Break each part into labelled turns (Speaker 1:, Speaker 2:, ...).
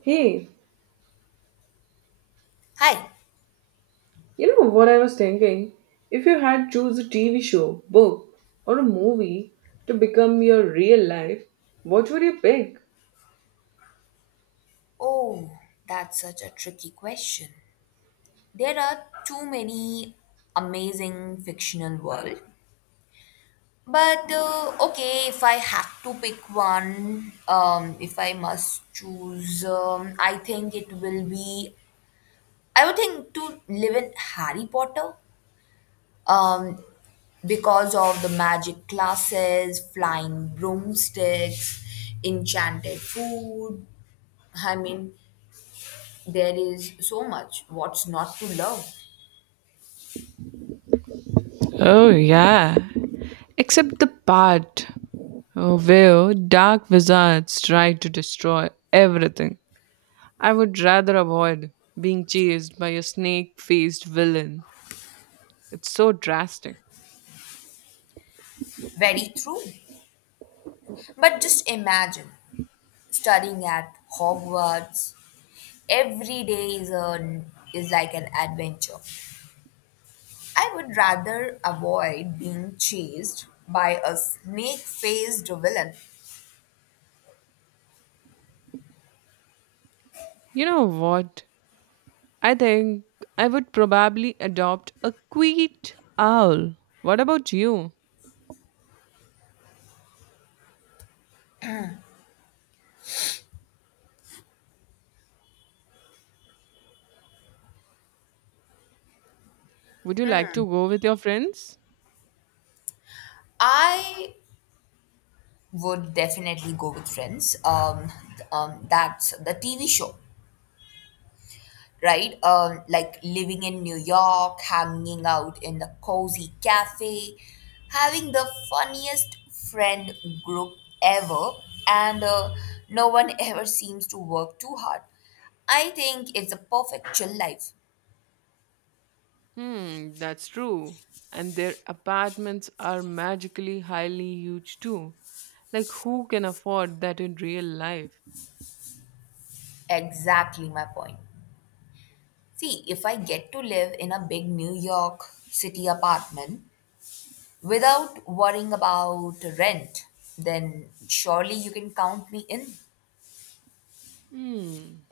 Speaker 1: Hey,
Speaker 2: Hi.
Speaker 1: you know what I was thinking? If you had choose a TV show, book, or a movie to become your real life, what would you pick?
Speaker 2: Oh, that's such a tricky question. There are too many amazing fictional world. If I had to pick one, if I must choose, I think it will be. I would think to live in Harry Potter, um, because of the magic classes, flying broomsticks, enchanted food. I mean, there is so much. What's not to love?
Speaker 1: Oh, yeah. Except the part where dark wizards try to destroy everything. I would rather avoid being chased by a snake faced villain. It's so drastic.
Speaker 2: Very true. But just imagine studying at Hogwarts. Every day is like an adventure. I would rather avoid being chased by a snake faced villain.
Speaker 1: You know what? I think I would probably adopt a quiet owl. What about you? Would you like to go with your friends?
Speaker 2: I would definitely go with friends. That's the TV show, right? Like living in New York, hanging out in the cozy cafe, having the funniest friend group ever, and no one ever seems to work too hard. I think it's a perfect chill life.
Speaker 1: Hmm, that's true. And their apartments are magically highly huge too. Like, who can afford that in real life?
Speaker 2: Exactly my point. See, if I get to live in a big New York City apartment without worrying about rent, then surely you can count me in.
Speaker 1: Hmm.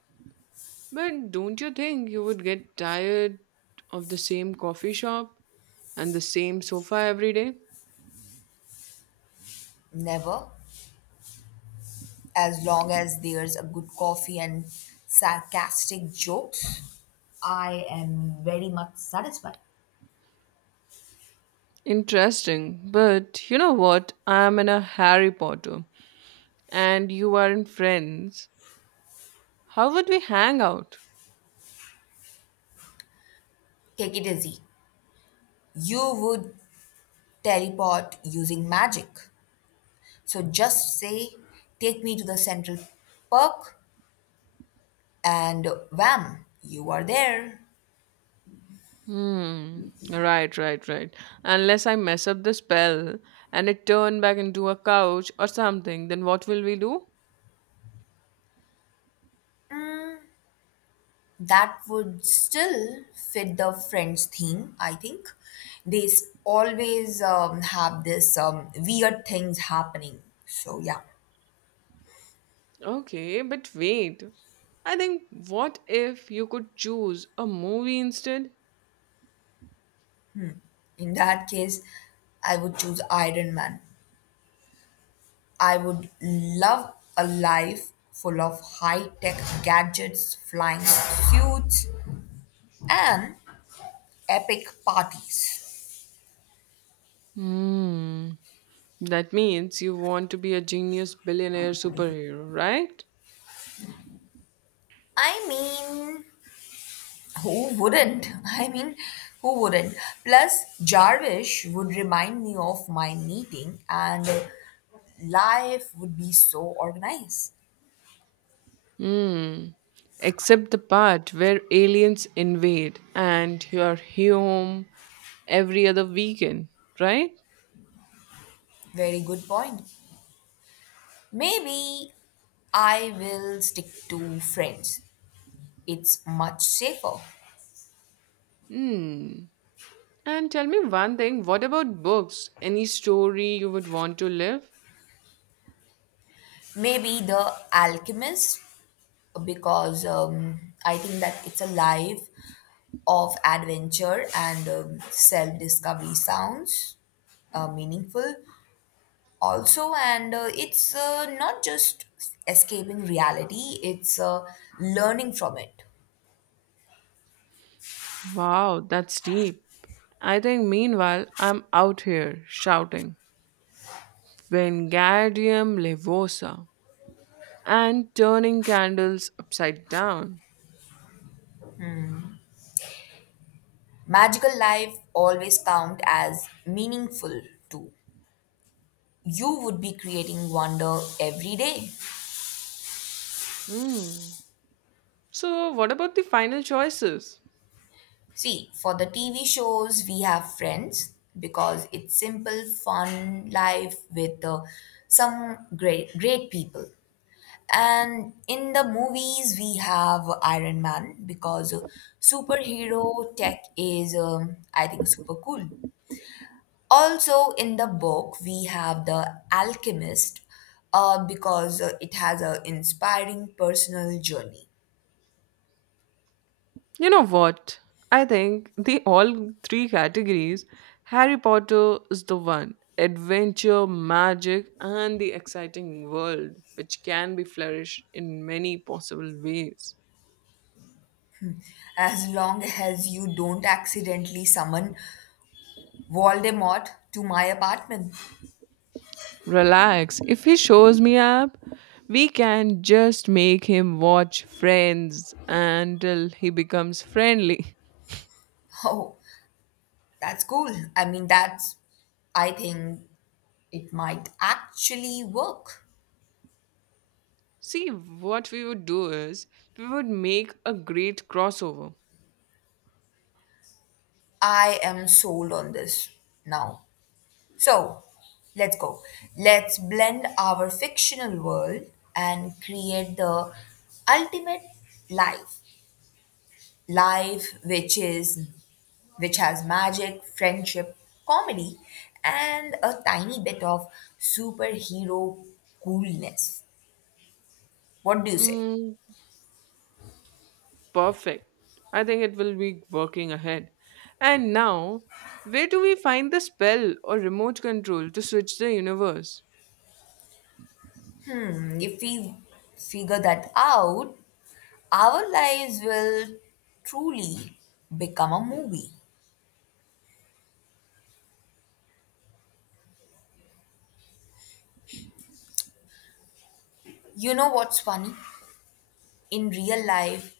Speaker 1: But don't you think you would get tired of the same coffee shop and the same sofa every day?
Speaker 2: Never. As long as there's a good coffee and sarcastic jokes, I am very much satisfied.
Speaker 1: Interesting. But you know what? I'm in a Harry Potter. And you aren't friends, how would we hang out?
Speaker 2: Take it easy. You would teleport using magic. So just say, take me to the central park, and wham, you are there.
Speaker 1: Hmm. Right, right, right. Unless I mess up the spell and it turn back into a couch or something, then what will we do?
Speaker 2: That would still fit the Friends theme, I think. Always have this weird things happening. So, yeah.
Speaker 1: Okay, but wait. I think what if you could choose a movie instead?
Speaker 2: In that case, I would choose Iron Man. I would love a life full of high tech gadgets, flying suits, and epic parties.
Speaker 1: Hmm. That means you want to be a genius billionaire superhero, right?
Speaker 2: I mean, who wouldn't? I mean, who wouldn't? Plus, Jarvis would remind me of my meeting, and life would be so organized.
Speaker 1: Hmm. Except the part where aliens invade and you are home every other weekend, right?
Speaker 2: Very good point. Maybe I will stick to friends, it's much safer.
Speaker 1: Hmm. And tell me one thing, what about books? Any story you would want to live?
Speaker 2: Maybe The Alchemist, because I think that it's a life of adventure and self discovery sounds meaningful also. And it's not just escaping reality, it's learning from it.
Speaker 1: Wow, that's deep. I think meanwhile I'm out here shouting Wingardium Levosa and turning candles upside down.
Speaker 2: Magical life always count as meaningful too. You would be creating wonder every day.
Speaker 1: Hmm. So what about the final choices?
Speaker 2: See, for the TV shows, we have Friends because it's simple, fun life with some great people. And in the movies, we have Iron Man because superhero tech is, I think, super cool. Also, in the book, we have The Alchemist because it has an inspiring personal journey.
Speaker 1: You know what? I think the all three categories Harry Potter is the one adventure, magic, and the exciting world, which can be flourished in many possible ways.
Speaker 2: As long as you don't accidentally summon Voldemort to my apartment.
Speaker 1: Relax, if he shows me up, we can just make him watch Friends until he becomes friendly.
Speaker 2: Oh, that's cool. I mean, that's. I think it might actually work.
Speaker 1: See, what we would do is we would make a great crossover.
Speaker 2: I am sold on this now. So, let's go. Let's blend our fictional world and create the ultimate life. Life which has magic, friendship, comedy and a tiny bit of superhero coolness. What do you say?
Speaker 1: Mm, perfect. I think it will be working ahead. And now, where do we find the spell or remote control to switch the universe?
Speaker 2: Mm, if we figure that out, our lives will truly become a movie. You know what's funny? In real life,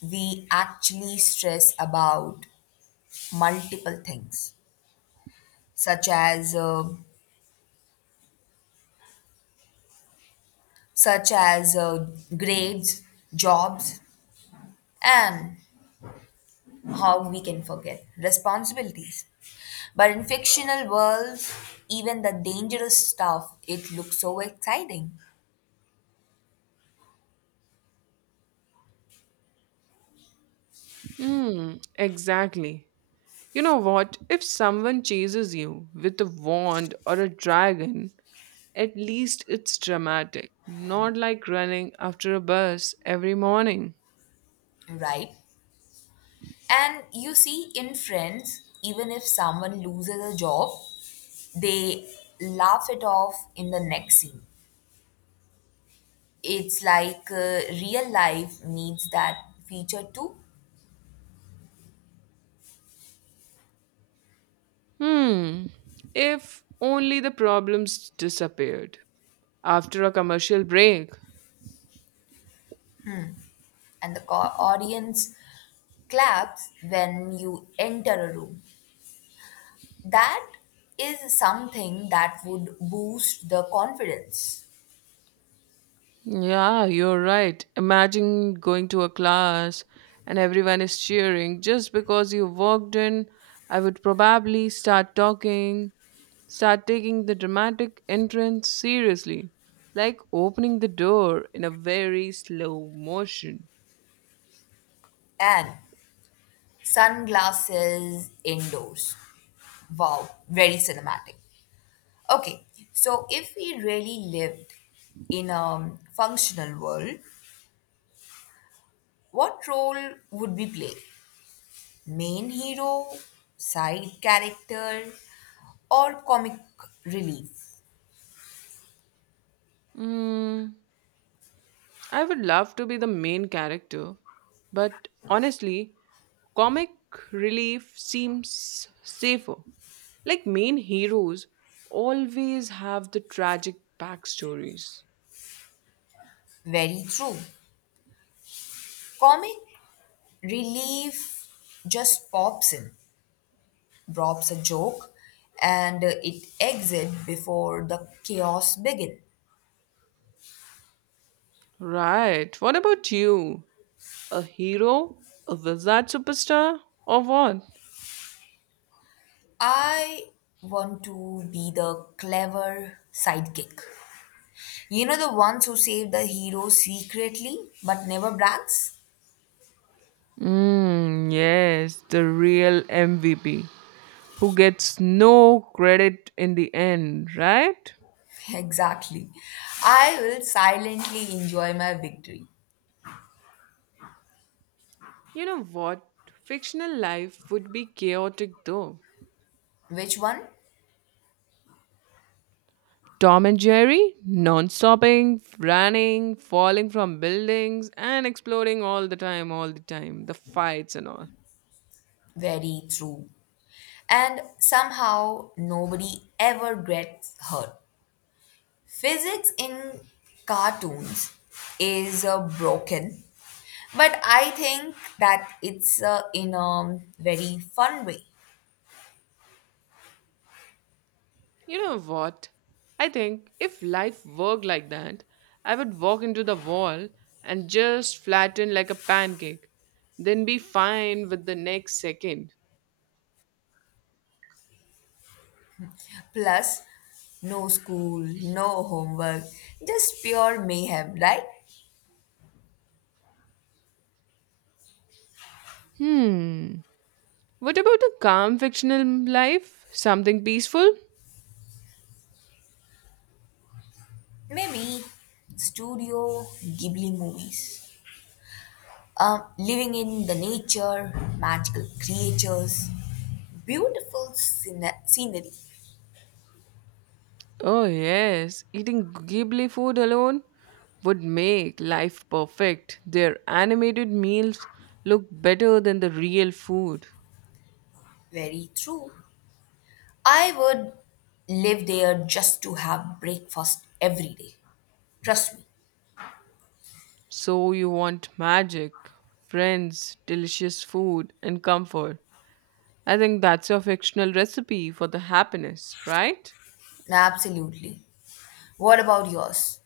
Speaker 2: we actually stress about multiple things, such as uh, such as grades, jobs, and how we can forget responsibilities. But in fictional worlds, even the dangerous stuff, it looks so exciting,
Speaker 1: Hmm, exactly. You know what? If someone chases you with a wand or a dragon, at least it's dramatic, not like running after a bus every morning.
Speaker 2: right? And you see, in friends, even if someone loses a job, they laugh it off in the next scene. It's like real life needs that feature too,
Speaker 1: Hmm, if only the problems disappeared. After a commercial break,
Speaker 2: and the audience claps when you enter a room. That is something that would boost the confidence.
Speaker 1: yeah, you're right. Imagine going to a class and everyone is cheering just because you walked in. I would probably start talking, start taking the dramatic entrance seriously, like opening the door in a very slow motion.
Speaker 2: And sunglasses indoors. Wow, very cinematic. Okay, so if we really lived in a functional world, what role would we play? Main hero, side character, or comic relief?
Speaker 1: Mm. I would love to be the main character, but honestly, comic relief seems safer. Like main heroes always have the tragic backstories.
Speaker 2: Very true. Comic relief just pops in, drops a joke, and it exits before the chaos begins.
Speaker 1: Right, what about you? A hero? A wizard superstar? Or what?
Speaker 2: I want to be the clever sidekick. You know the ones who save the hero secretly but never brags?
Speaker 1: Hmm, yes, the real MVP who gets no credit in the end, right?
Speaker 2: Exactly. I will silently enjoy my victory.
Speaker 1: You know what? Fictional life would be chaotic though.
Speaker 2: Which one?
Speaker 1: Tom and Jerry, non stopping, running, falling from buildings, and exploding all the time, the fights and all.
Speaker 2: Very true. And somehow nobody ever gets hurt. Physics in cartoons is broken, but I think that it's in a very fun way.
Speaker 1: You know what? I think if life worked like that, I would walk into the wall and just flatten like a pancake, then be fine with the next second.
Speaker 2: Plus, no school, no homework, just pure mayhem, right?
Speaker 1: Hmm. What about a calm fictional life? Something peaceful?
Speaker 2: Maybe Studio Ghibli movies. Living in the nature, magical creatures, beautiful scenery.
Speaker 1: Oh, yes, eating Ghibli food alone would make life perfect. Their animated meals look better than the real food.
Speaker 2: Very true. I would live there just to have breakfast every day. Trust me.
Speaker 1: So, you want magic, friends, delicious food, and comfort. I think that's your fictional recipe for the happiness, right?
Speaker 2: Absolutely. What about yours?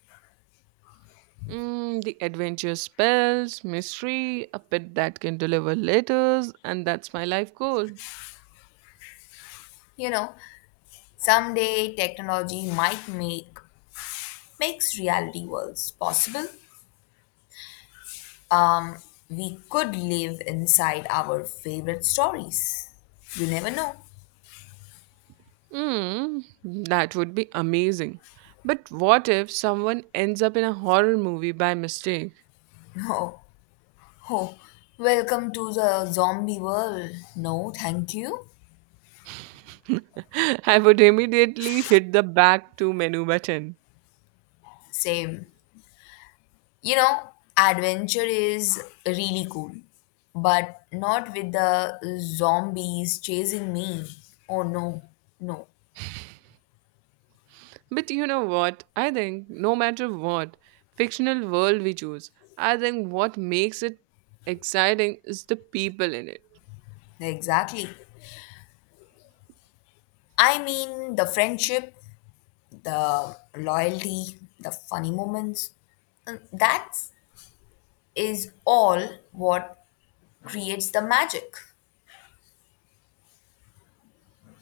Speaker 1: Mm, the adventure spells, mystery, a pet that can deliver letters, and that's my life goal.
Speaker 2: You know, someday technology might make makes reality worlds possible. Um, we could live inside our favorite stories. You never know.
Speaker 1: Mm, that would be amazing. But what if someone ends up in a horror movie by mistake?
Speaker 2: Oh, oh, welcome to the zombie world. No, thank you.
Speaker 1: I would immediately hit the back to menu button.
Speaker 2: Same. You know, adventure is really cool, but not with the zombies chasing me. Oh, no, no,
Speaker 1: But you know what? I think no matter what fictional world we choose, I think what makes it exciting is the people in it.
Speaker 2: exactly. I mean, the friendship, the loyalty, the funny moments. That's is all what creates the magic.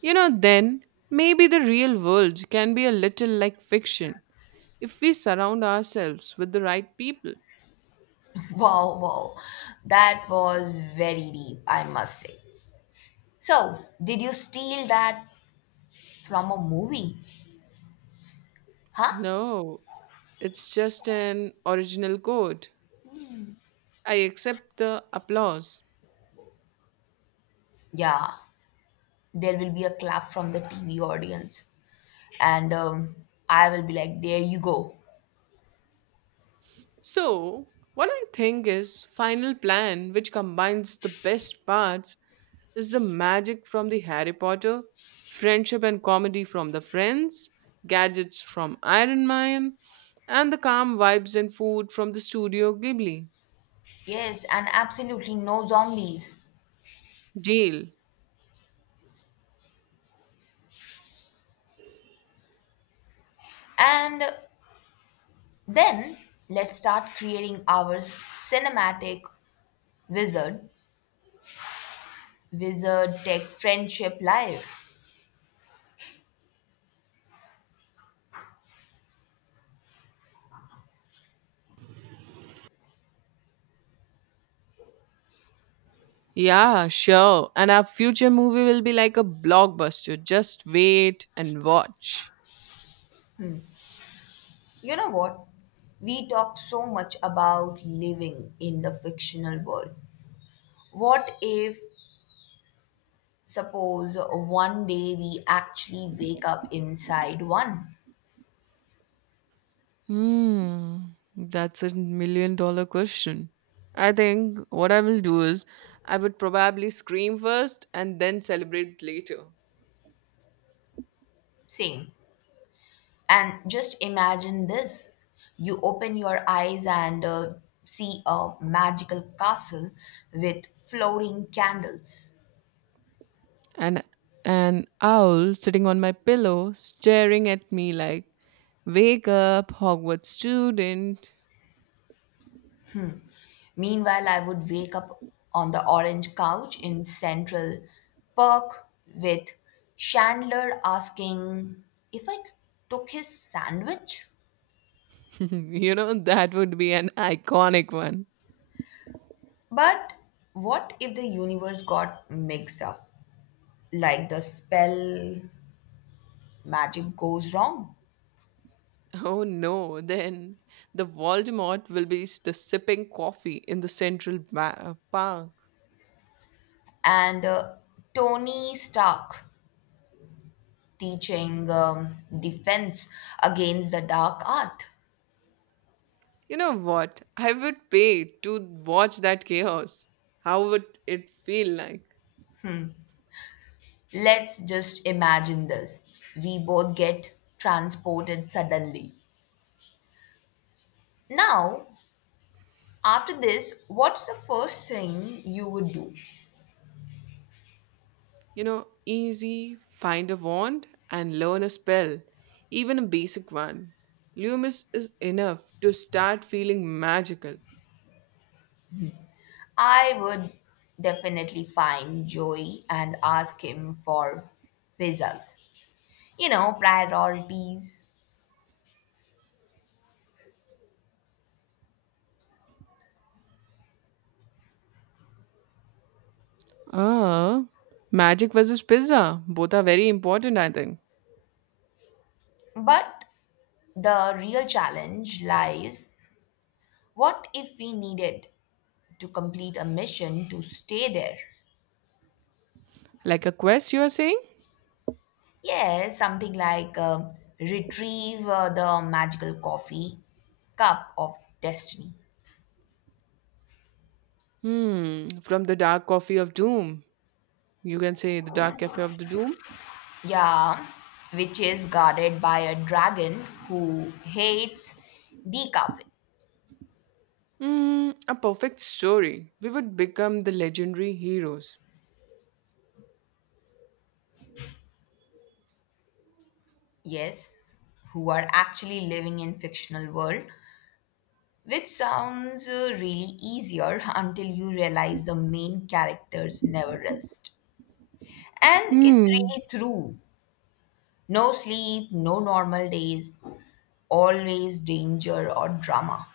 Speaker 1: You know, then maybe the real world can be a little like fiction if we surround ourselves with the right people.
Speaker 2: Wow, wow. That was very deep, I must say. So, did you steal that from a movie? Huh?
Speaker 1: No, it's just an original code. I accept the applause.
Speaker 2: Yeah, there will be a clap from the TV audience. And I will be like, there you go.
Speaker 1: So, what I think is Final Plan, which combines the best parts, is the magic from the Harry Potter, friendship and comedy from the Friends, gadgets from Iron Man, and the calm vibes and food from the Studio Ghibli.
Speaker 2: Yes, and absolutely no zombies.
Speaker 1: Deal.
Speaker 2: And then let's start creating our cinematic wizard, wizard tech friendship life.
Speaker 1: Yeah, sure. And our future movie will be like a blockbuster. Just wait and watch.
Speaker 2: You know what? We talk so much about living in the fictional world. What if, suppose, one day we actually wake up inside one?
Speaker 1: Hmm, that's a million dollar question. I think what I will do is I would probably scream first and then celebrate later.
Speaker 2: Same. And just imagine this, you open your eyes and see a magical castle with floating candles.
Speaker 1: And an owl sitting on my pillow staring at me like, wake up, Hogwarts student.
Speaker 2: Meanwhile, I would wake up on the orange couch in Central Park with Chandler asking if I took his sandwich.
Speaker 1: you know, that would be an iconic one.
Speaker 2: But what if the universe got mixed up? Like the spell magic goes wrong.
Speaker 1: Oh no, then the Voldemort will be the sipping coffee in the central park.
Speaker 2: And Tony Stark teaching defense against the dark art.
Speaker 1: You know what? I would pay to watch that chaos. How would it feel like?
Speaker 2: Let's just imagine this. We both get transported suddenly. Now, after this, what's the first thing you would do?
Speaker 1: You know, easy, find a wand and learn a spell, even a basic one. Loomis is enough to start feeling magical.
Speaker 2: I would definitely find Joey and ask him for pizzas. You know, priorities.
Speaker 1: Ah, magic versus pizza. Both are very important, I think.
Speaker 2: But the real challenge lies, what if we needed to complete a mission to stay there?
Speaker 1: Like a quest, you are saying?
Speaker 2: Yeah, something like retrieve the magical coffee cup of destiny.
Speaker 1: Hmm, from the dark coffee of doom. You can say the dark cafe of the doom.
Speaker 2: Yeah, which is guarded by a dragon who hates the cafe.
Speaker 1: Mm, a perfect story. We would become the legendary heroes.
Speaker 2: Yes, who are actually living in fictional world, which sounds really easier until you realize the main characters never rest. And it's
Speaker 1: Hmm.
Speaker 2: really true. No sleep, no normal days, always danger or drama.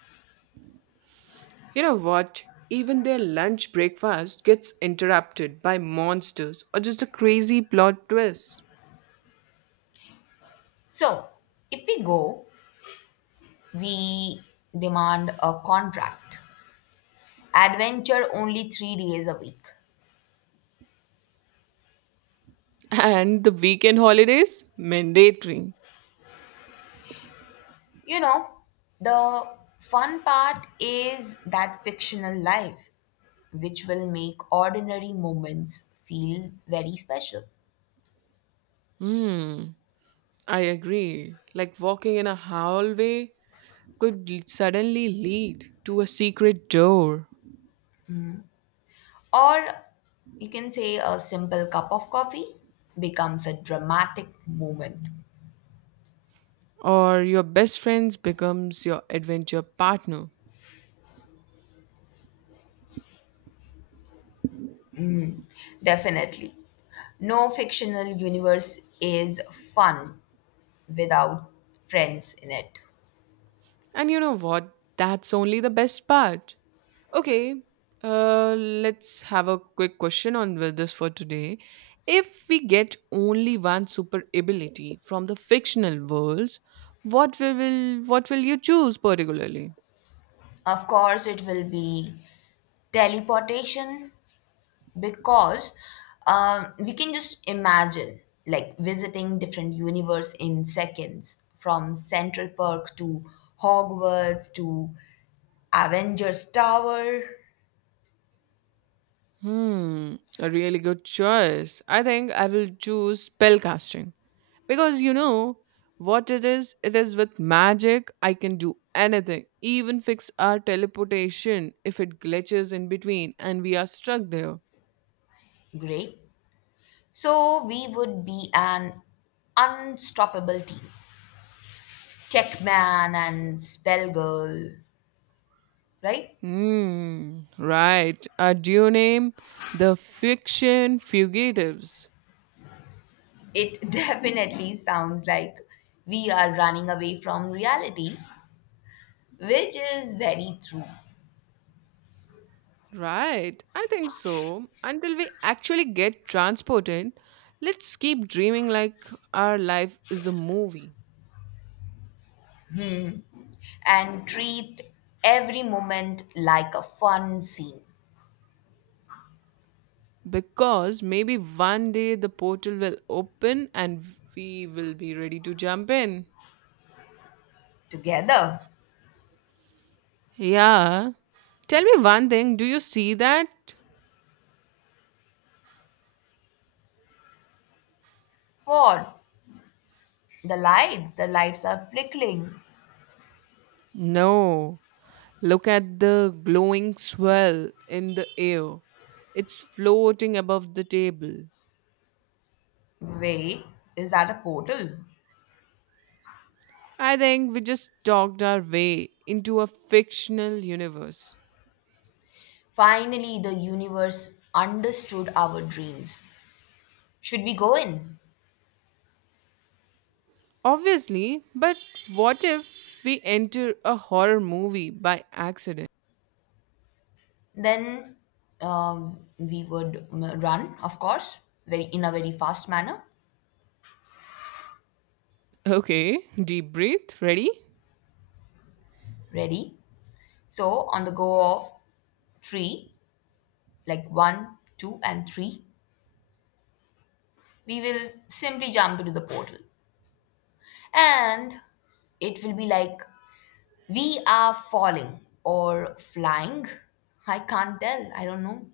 Speaker 1: You know what? Even their lunch breakfast gets interrupted by monsters or just a crazy plot twist.
Speaker 2: So, if we go, we demand a contract. Adventure only 3 days a week.
Speaker 1: And the weekend holidays? Mandatory.
Speaker 2: You know, the fun part is that fictional life, which will make ordinary moments feel very special.
Speaker 1: Hmm, I agree. Like walking in a hallway could suddenly lead to a secret door,
Speaker 2: Or you can say a simple cup of coffee becomes a dramatic moment.
Speaker 1: or your best friend becomes your adventure partner.
Speaker 2: Definitely. No fictional universe is fun without friends in it.
Speaker 1: And you know what? That's only the best part. Okay, let's have a quick question on with this for today. If we get only one super ability from the fictional worlds, what will you choose particularly?
Speaker 2: Of course, it will be teleportation, because we can just imagine like visiting different universe in seconds from Central Park to Hogwarts to Avengers Tower.
Speaker 1: Hmm, a really good choice. I think I will choose spellcasting because you know what it is? It is with magic, I can do anything, even fix our teleportation if it glitches in between and we are stuck there.
Speaker 2: Great. So we would be an unstoppable team. Checkman and Spellgirl, right?
Speaker 1: Hmm, right. A duo name, the fiction fugitives.
Speaker 2: It definitely sounds like we are running away from reality, which is very true,
Speaker 1: Right, I think so. Until we actually get transported, let's keep dreaming like our life is a movie,
Speaker 2: and treat every moment like a fun scene.
Speaker 1: because maybe one day the portal will open and we will be ready to jump in.
Speaker 2: Together.
Speaker 1: Yeah. Tell me one thing. Do you see that?
Speaker 2: What? The lights. The lights are flickering.
Speaker 1: No. Look at the glowing swirl in the air. It's floating above the table.
Speaker 2: Wait, is that a portal?
Speaker 1: I think we just talked our way into a fictional universe.
Speaker 2: Finally, the universe understood our dreams. Should we go in?
Speaker 1: Obviously, but what if we enter a horror movie by accident?
Speaker 2: Then we would run, of course, very in a very fast manner.
Speaker 1: Okay, deep breath. Ready?
Speaker 2: Ready? So on the go of three, like one, two, and three, we will simply jump into the portal. And it will be like we are falling or flying. I can't tell. I don't know.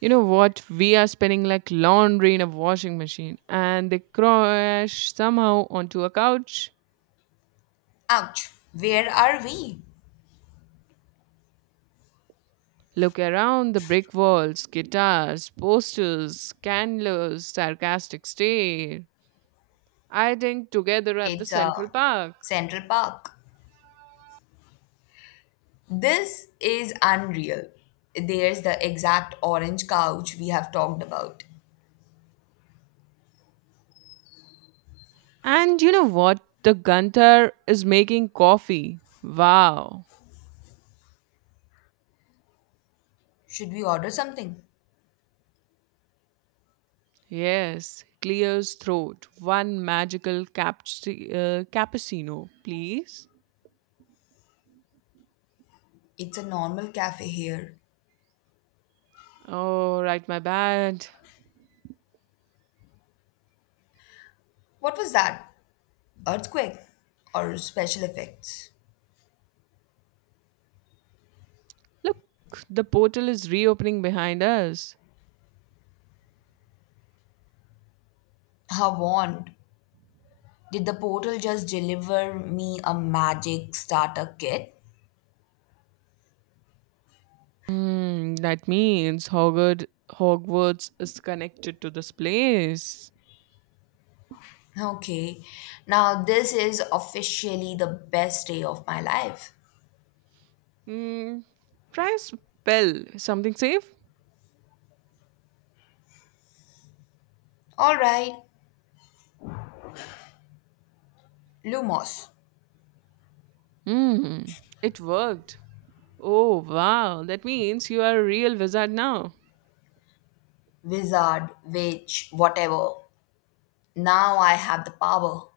Speaker 1: You know what? We are spinning like laundry in a washing machine, and they crash somehow onto a couch.
Speaker 2: Ouch. Where are we?
Speaker 1: Look around the brick walls, guitars, posters, candles, sarcastic stare. I think together at the
Speaker 2: It's a
Speaker 1: Central Park.
Speaker 2: Central Park. This is unreal. There's the exact orange couch we have talked about.
Speaker 1: And you know what? The Gunther is making coffee. Wow.
Speaker 2: Should we order something?
Speaker 1: Yes, clears throat. One magical cappuccino, please.
Speaker 2: It's a normal cafe here.
Speaker 1: Oh, right, my bad.
Speaker 2: What was that? Earthquake or special effects.
Speaker 1: Look, the portal is reopening behind us.
Speaker 2: I warned. Did the portal just deliver me a magic starter kit?
Speaker 1: Hmm, that means Hogwarts is connected to this place.
Speaker 2: Okay, now this is officially the best day of my life.
Speaker 1: Hmm, try a spell. Something safe?
Speaker 2: Alright, Lumos.
Speaker 1: Hmm, it worked. Oh, wow. That means you are a real wizard now.
Speaker 2: Wizard, witch, whatever. Now I have the power.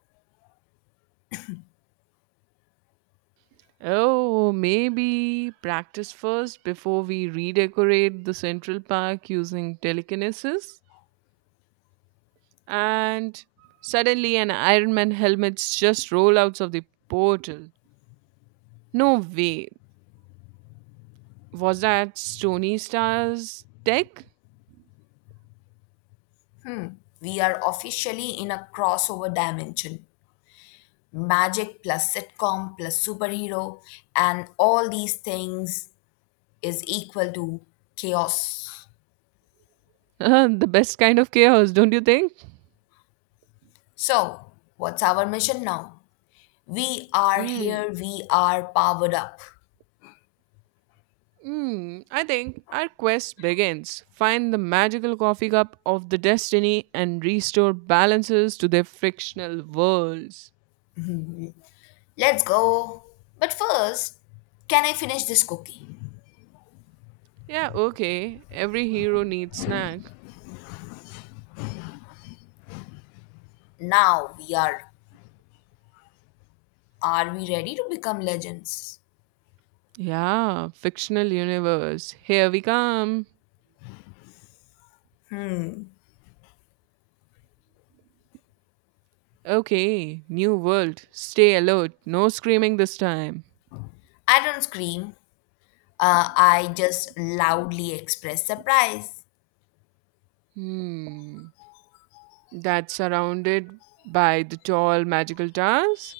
Speaker 1: Oh, maybe practice first before we redecorate the Central Park using telekinesis? And suddenly an Iron Man helmet's just roll out of the portal. No way. Was that Stony Star's tech?
Speaker 2: We are officially in a crossover dimension. Magic plus sitcom plus superhero, and all these things is equal to chaos.
Speaker 1: the best kind of chaos, don't you think?
Speaker 2: So, what's our mission now? We are
Speaker 1: Mm,
Speaker 2: here, we are powered up.
Speaker 1: I think our quest begins. Find the magical coffee cup of the destiny and restore balances to their frictional worlds.
Speaker 2: Let's go. But first, can I finish this cookie?
Speaker 1: Yeah, okay. Every hero needs snack.
Speaker 2: Now we are we ready to become legends?
Speaker 1: Yeah, fictional universe. Here we come. Okay, new world. Stay alert. No screaming this time.
Speaker 2: I don't scream. I just loudly express surprise.
Speaker 1: Hmm. That's surrounded by the tall magical towers.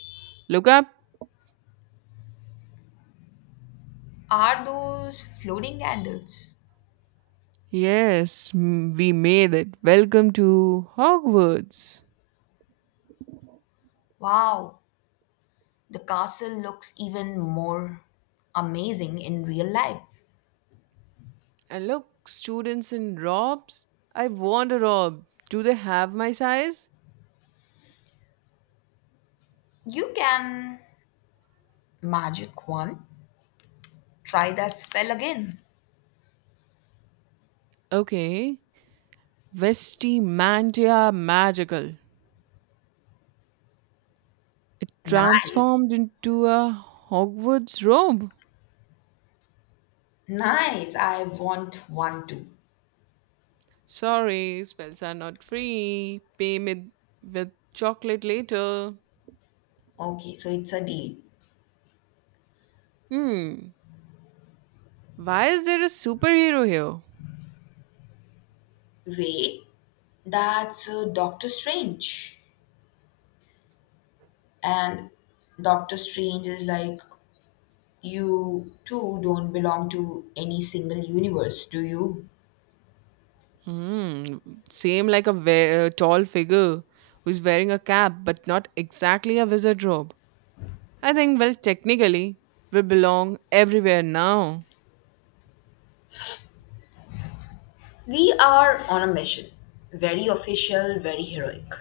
Speaker 1: Look up.
Speaker 2: Are those floating candles?
Speaker 1: Yes, we made it. Welcome to Hogwarts.
Speaker 2: Wow, the castle looks even more amazing in real life.
Speaker 1: And look, students in robes. I want a robe. Do they have my size?
Speaker 2: You can Magic one. Try that spell again.
Speaker 1: Okay. Vestimantia magical. It
Speaker 2: Nice.
Speaker 1: transformed into a Hogwarts robe.
Speaker 2: Nice. I want one too.
Speaker 1: Sorry, spells are not free. Pay me with chocolate later.
Speaker 2: Okay, so it's a deal.
Speaker 1: Hmm. Why is there a superhero here?
Speaker 2: Wait, that's Doctor Strange. And Doctor Strange is like, you two don't belong to any single universe, do you?
Speaker 1: Hmm. Same like a tall figure who's wearing a cap, but not exactly a wizard robe. I think, well, technically, we belong everywhere now.
Speaker 2: We are on a mission. Very official, very heroic.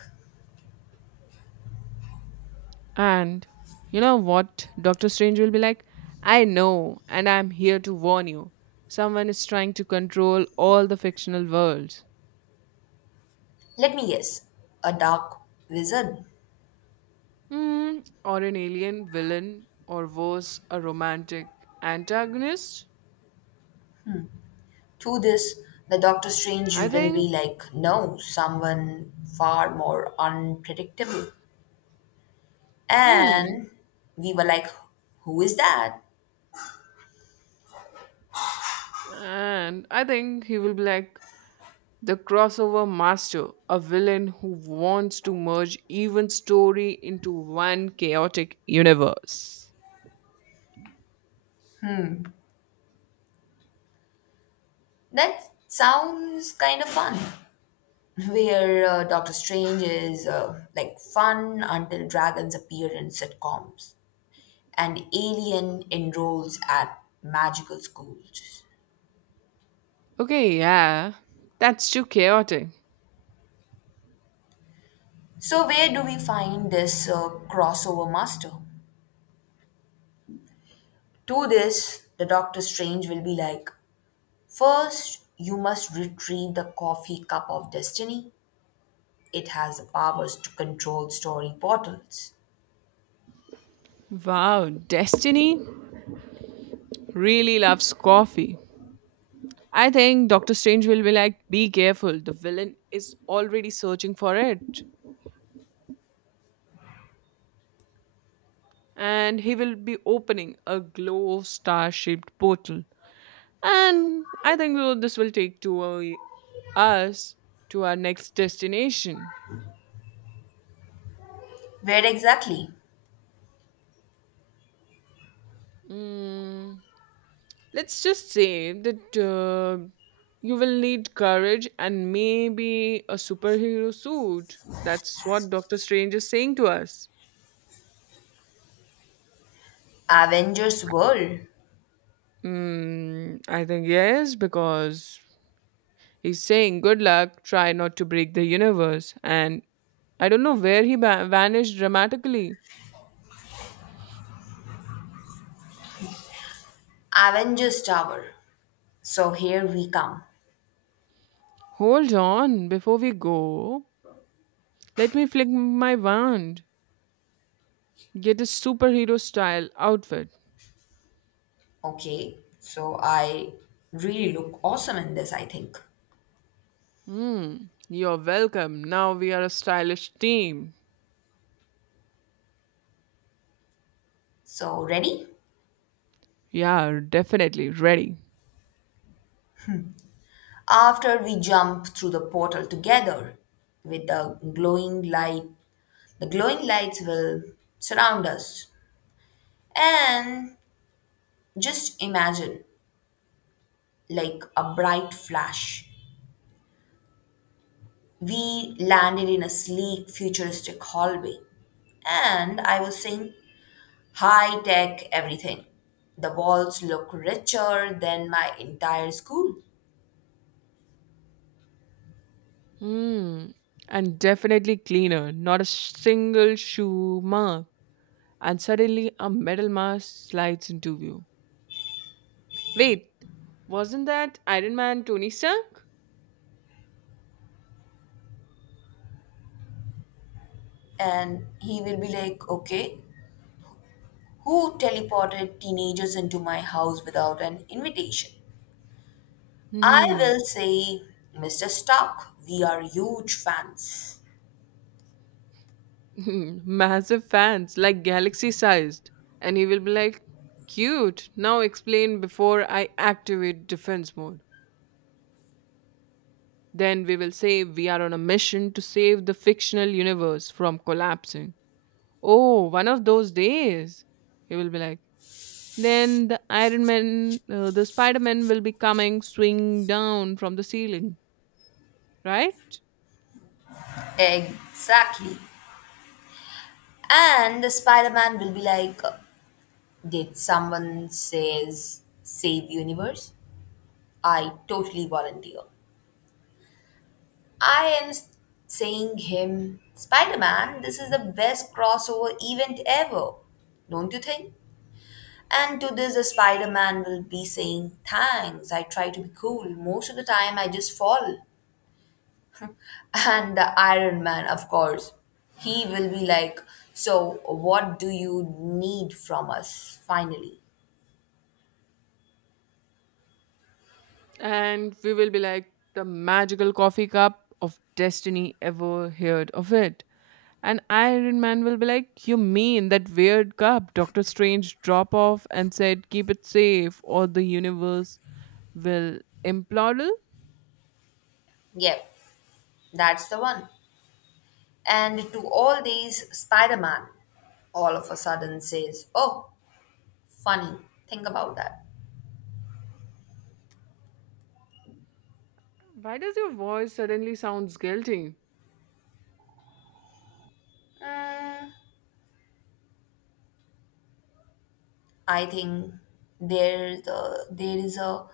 Speaker 1: And you know what? Doctor Strange will be like, I know, and I'm here to warn you. Someone is trying to control all the fictional worlds.
Speaker 2: Let me guess. A dark wizard?
Speaker 1: Mm, or an alien villain, or worse, a romantic antagonist.
Speaker 2: To this, the Doctor Strange
Speaker 1: I
Speaker 2: will
Speaker 1: think,
Speaker 2: be like, no, someone far more unpredictable.
Speaker 1: hmm,
Speaker 2: And we were like, who is that?
Speaker 1: and I think he will be like the crossover master, a villain who wants to merge even story into one chaotic universe.
Speaker 2: That sounds kind of fun. Where Doctor Strange is like fun until dragons appear in sitcoms. An alien enrolls at magical schools.
Speaker 1: Okay, yeah, that's too chaotic.
Speaker 2: So, where do we find this crossover master? To this, the Doctor Strange will be like, first, you must retrieve the coffee cup of destiny. It has the powers to control story portals.
Speaker 1: Wow, Destiny really loves coffee. I think Doctor Strange will be like, be careful, the villain is already searching for it. And he will be opening a glow star shaped portal. And I think though this will take us to our next destination.
Speaker 2: Where exactly?
Speaker 1: Mm, let's just say that you will need courage and maybe a superhero suit. That's what Doctor Strange is saying to us.
Speaker 2: Avengers World.
Speaker 1: Mm, I think yes, because he's saying, good luck, try not to break the universe. And I don't know where he vanished dramatically.
Speaker 2: Avengers Tower. So here we come.
Speaker 1: Hold on, before we go, let me flick my wand. Get a superhero style outfit.
Speaker 2: Okay, so I really look awesome in this, I think.
Speaker 1: Hmm, you're welcome. Now we are a stylish team.
Speaker 2: So, ready?
Speaker 1: Yeah, definitely ready.
Speaker 2: After we jump through the portal together with the glowing light, the glowing lights will surround us. And just imagine like a bright flash. We landed in a sleek, futuristic hallway, and I was saying, high tech everything. The walls look richer than my entire school.
Speaker 1: Hmm, and definitely cleaner. Not a single shoe mark. And suddenly a metal mask slides into view. Wait, wasn't that Iron Man Tony Stark?
Speaker 2: And he will be like, okay, who teleported teenagers into my house without an invitation? I
Speaker 1: Hmm,
Speaker 2: will say, Mr. Stark, we are huge fans.
Speaker 1: massive fans, like galaxy sized. And he will be like, cute. Now explain before I activate defense mode. Then we will say we are on a mission to save the fictional universe from collapsing. Oh, one of those days. He will be like, then the Iron Man, the Spider Man will be coming, swing down from the ceiling, right?
Speaker 2: Exactly. And the Spider Man will be like, did someone says save universe? I totally volunteer. I am s- Saying him, Spider-Man, this is the best crossover event ever. Don't you think? And to this, the Spider-Man will be saying, thanks, I try to be cool. Most of the time, I just fall. And the Iron Man, of course, he will be like, so what do you need from us, finally?
Speaker 1: And we will be like, the magical coffee cup of destiny ever heard of it? And Iron Man will be like, you mean that weird cup Doctor Strange drop off and said, keep it safe, or the universe will implode?
Speaker 2: Yep, that's the one. And to all these, Spider Man all of a sudden says, oh, funny, think about that.
Speaker 1: Why does your voice suddenly sounds guilty?
Speaker 2: I think there is a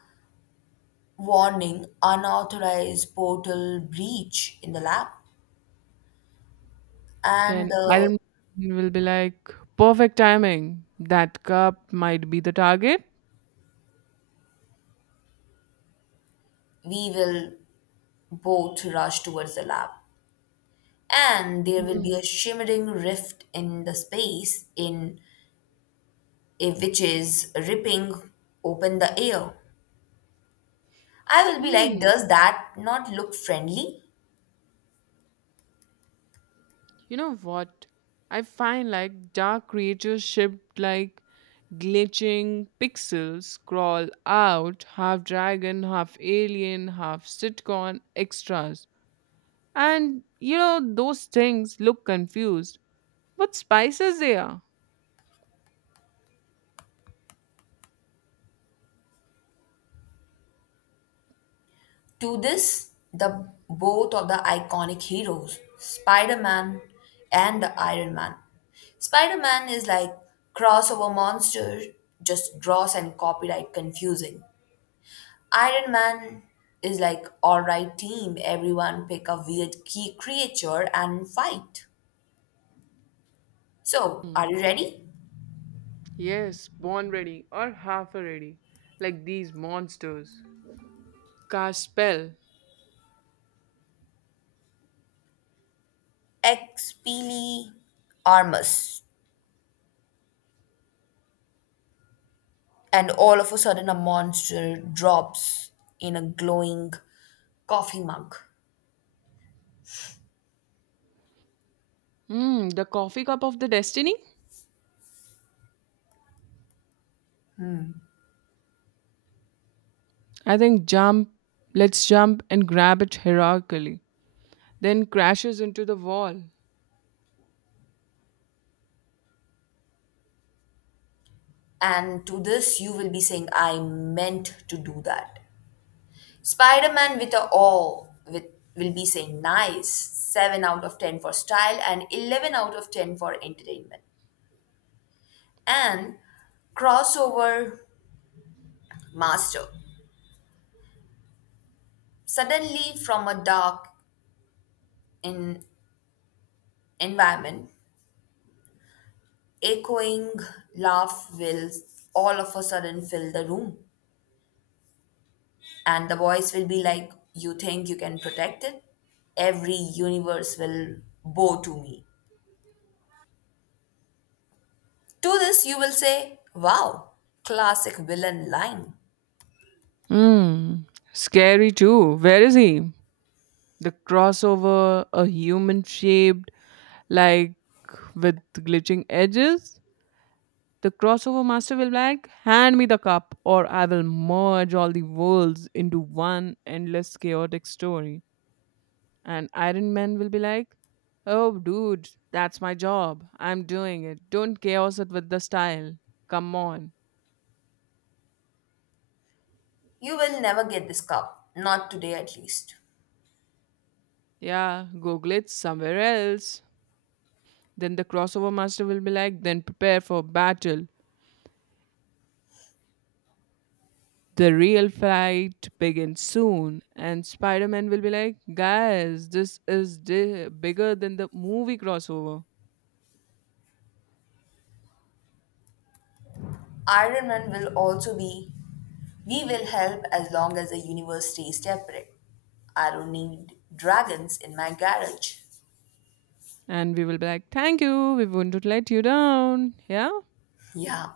Speaker 2: warning unauthorized portal breach in the lab, and
Speaker 1: Then Iron Man will be like, perfect timing. That cup might be the target.
Speaker 2: we will both rush towards the lab. And there will be
Speaker 1: Hmm.
Speaker 2: a shimmering rift in the space which is ripping open the air. I will be like,
Speaker 1: Hmm.
Speaker 2: does that not look friendly?
Speaker 1: You know what? I find like dark creatures shaped like glitching pixels crawl out, half dragon, half alien, half sitcom extras. And you know, those things look confused. What spices they are?
Speaker 2: To this, the both of the iconic heroes, Spider Man and the Iron Man. Spider Man is like crossover monster, just gross and copyright confusing. Iron Man is like alright team, everyone pick a weird key creature and fight. So, are
Speaker 1: Hmm.
Speaker 2: you ready?
Speaker 1: Yes, born ready or half ready, like these monsters. Cast spell.
Speaker 2: Expelli Armus. And all of a sudden, a monster drops in a glowing coffee mug.
Speaker 1: Hmm, the coffee cup of the destiny? I think jump, let's jump and grab it hierarchically. Then crashes into the wall.
Speaker 2: And to this, you will be saying, I meant to do that. Spider Man with a awe with, will be saying, nice, 7 out of 10 for style and 11 out of 10 for entertainment. And crossover master. Suddenly, from a dark in environment, echoing laugh will all of a sudden fill the room. And the voice will be like, you think you can protect it? Every universe will bow to me. To this, you will say, wow, classic villain line.
Speaker 1: Hmm, scary too. Where is he? The crossover, a human shaped, like with glitching edges? The crossover master will be like, hand me the cup, or I will merge all the worlds into one endless chaotic story. And Iron Man will be like, oh, dude, that's my job. I'm doing it. Don't chaos it with the style. Come on.
Speaker 2: You will never get this cup, not today at least.
Speaker 1: Yeah, go glitch somewhere else. Then the crossover master will be like, then prepare for battle. The real fight begins soon. And Spider Man will be like, guys, this is bigger than the movie crossover.
Speaker 2: Iron Man will also be, we will help as long as the universe stays separate. I don't need dragons in my garage.
Speaker 1: And we will be like, thank you, we wouldn't let you down. Yeah.
Speaker 2: Yeah,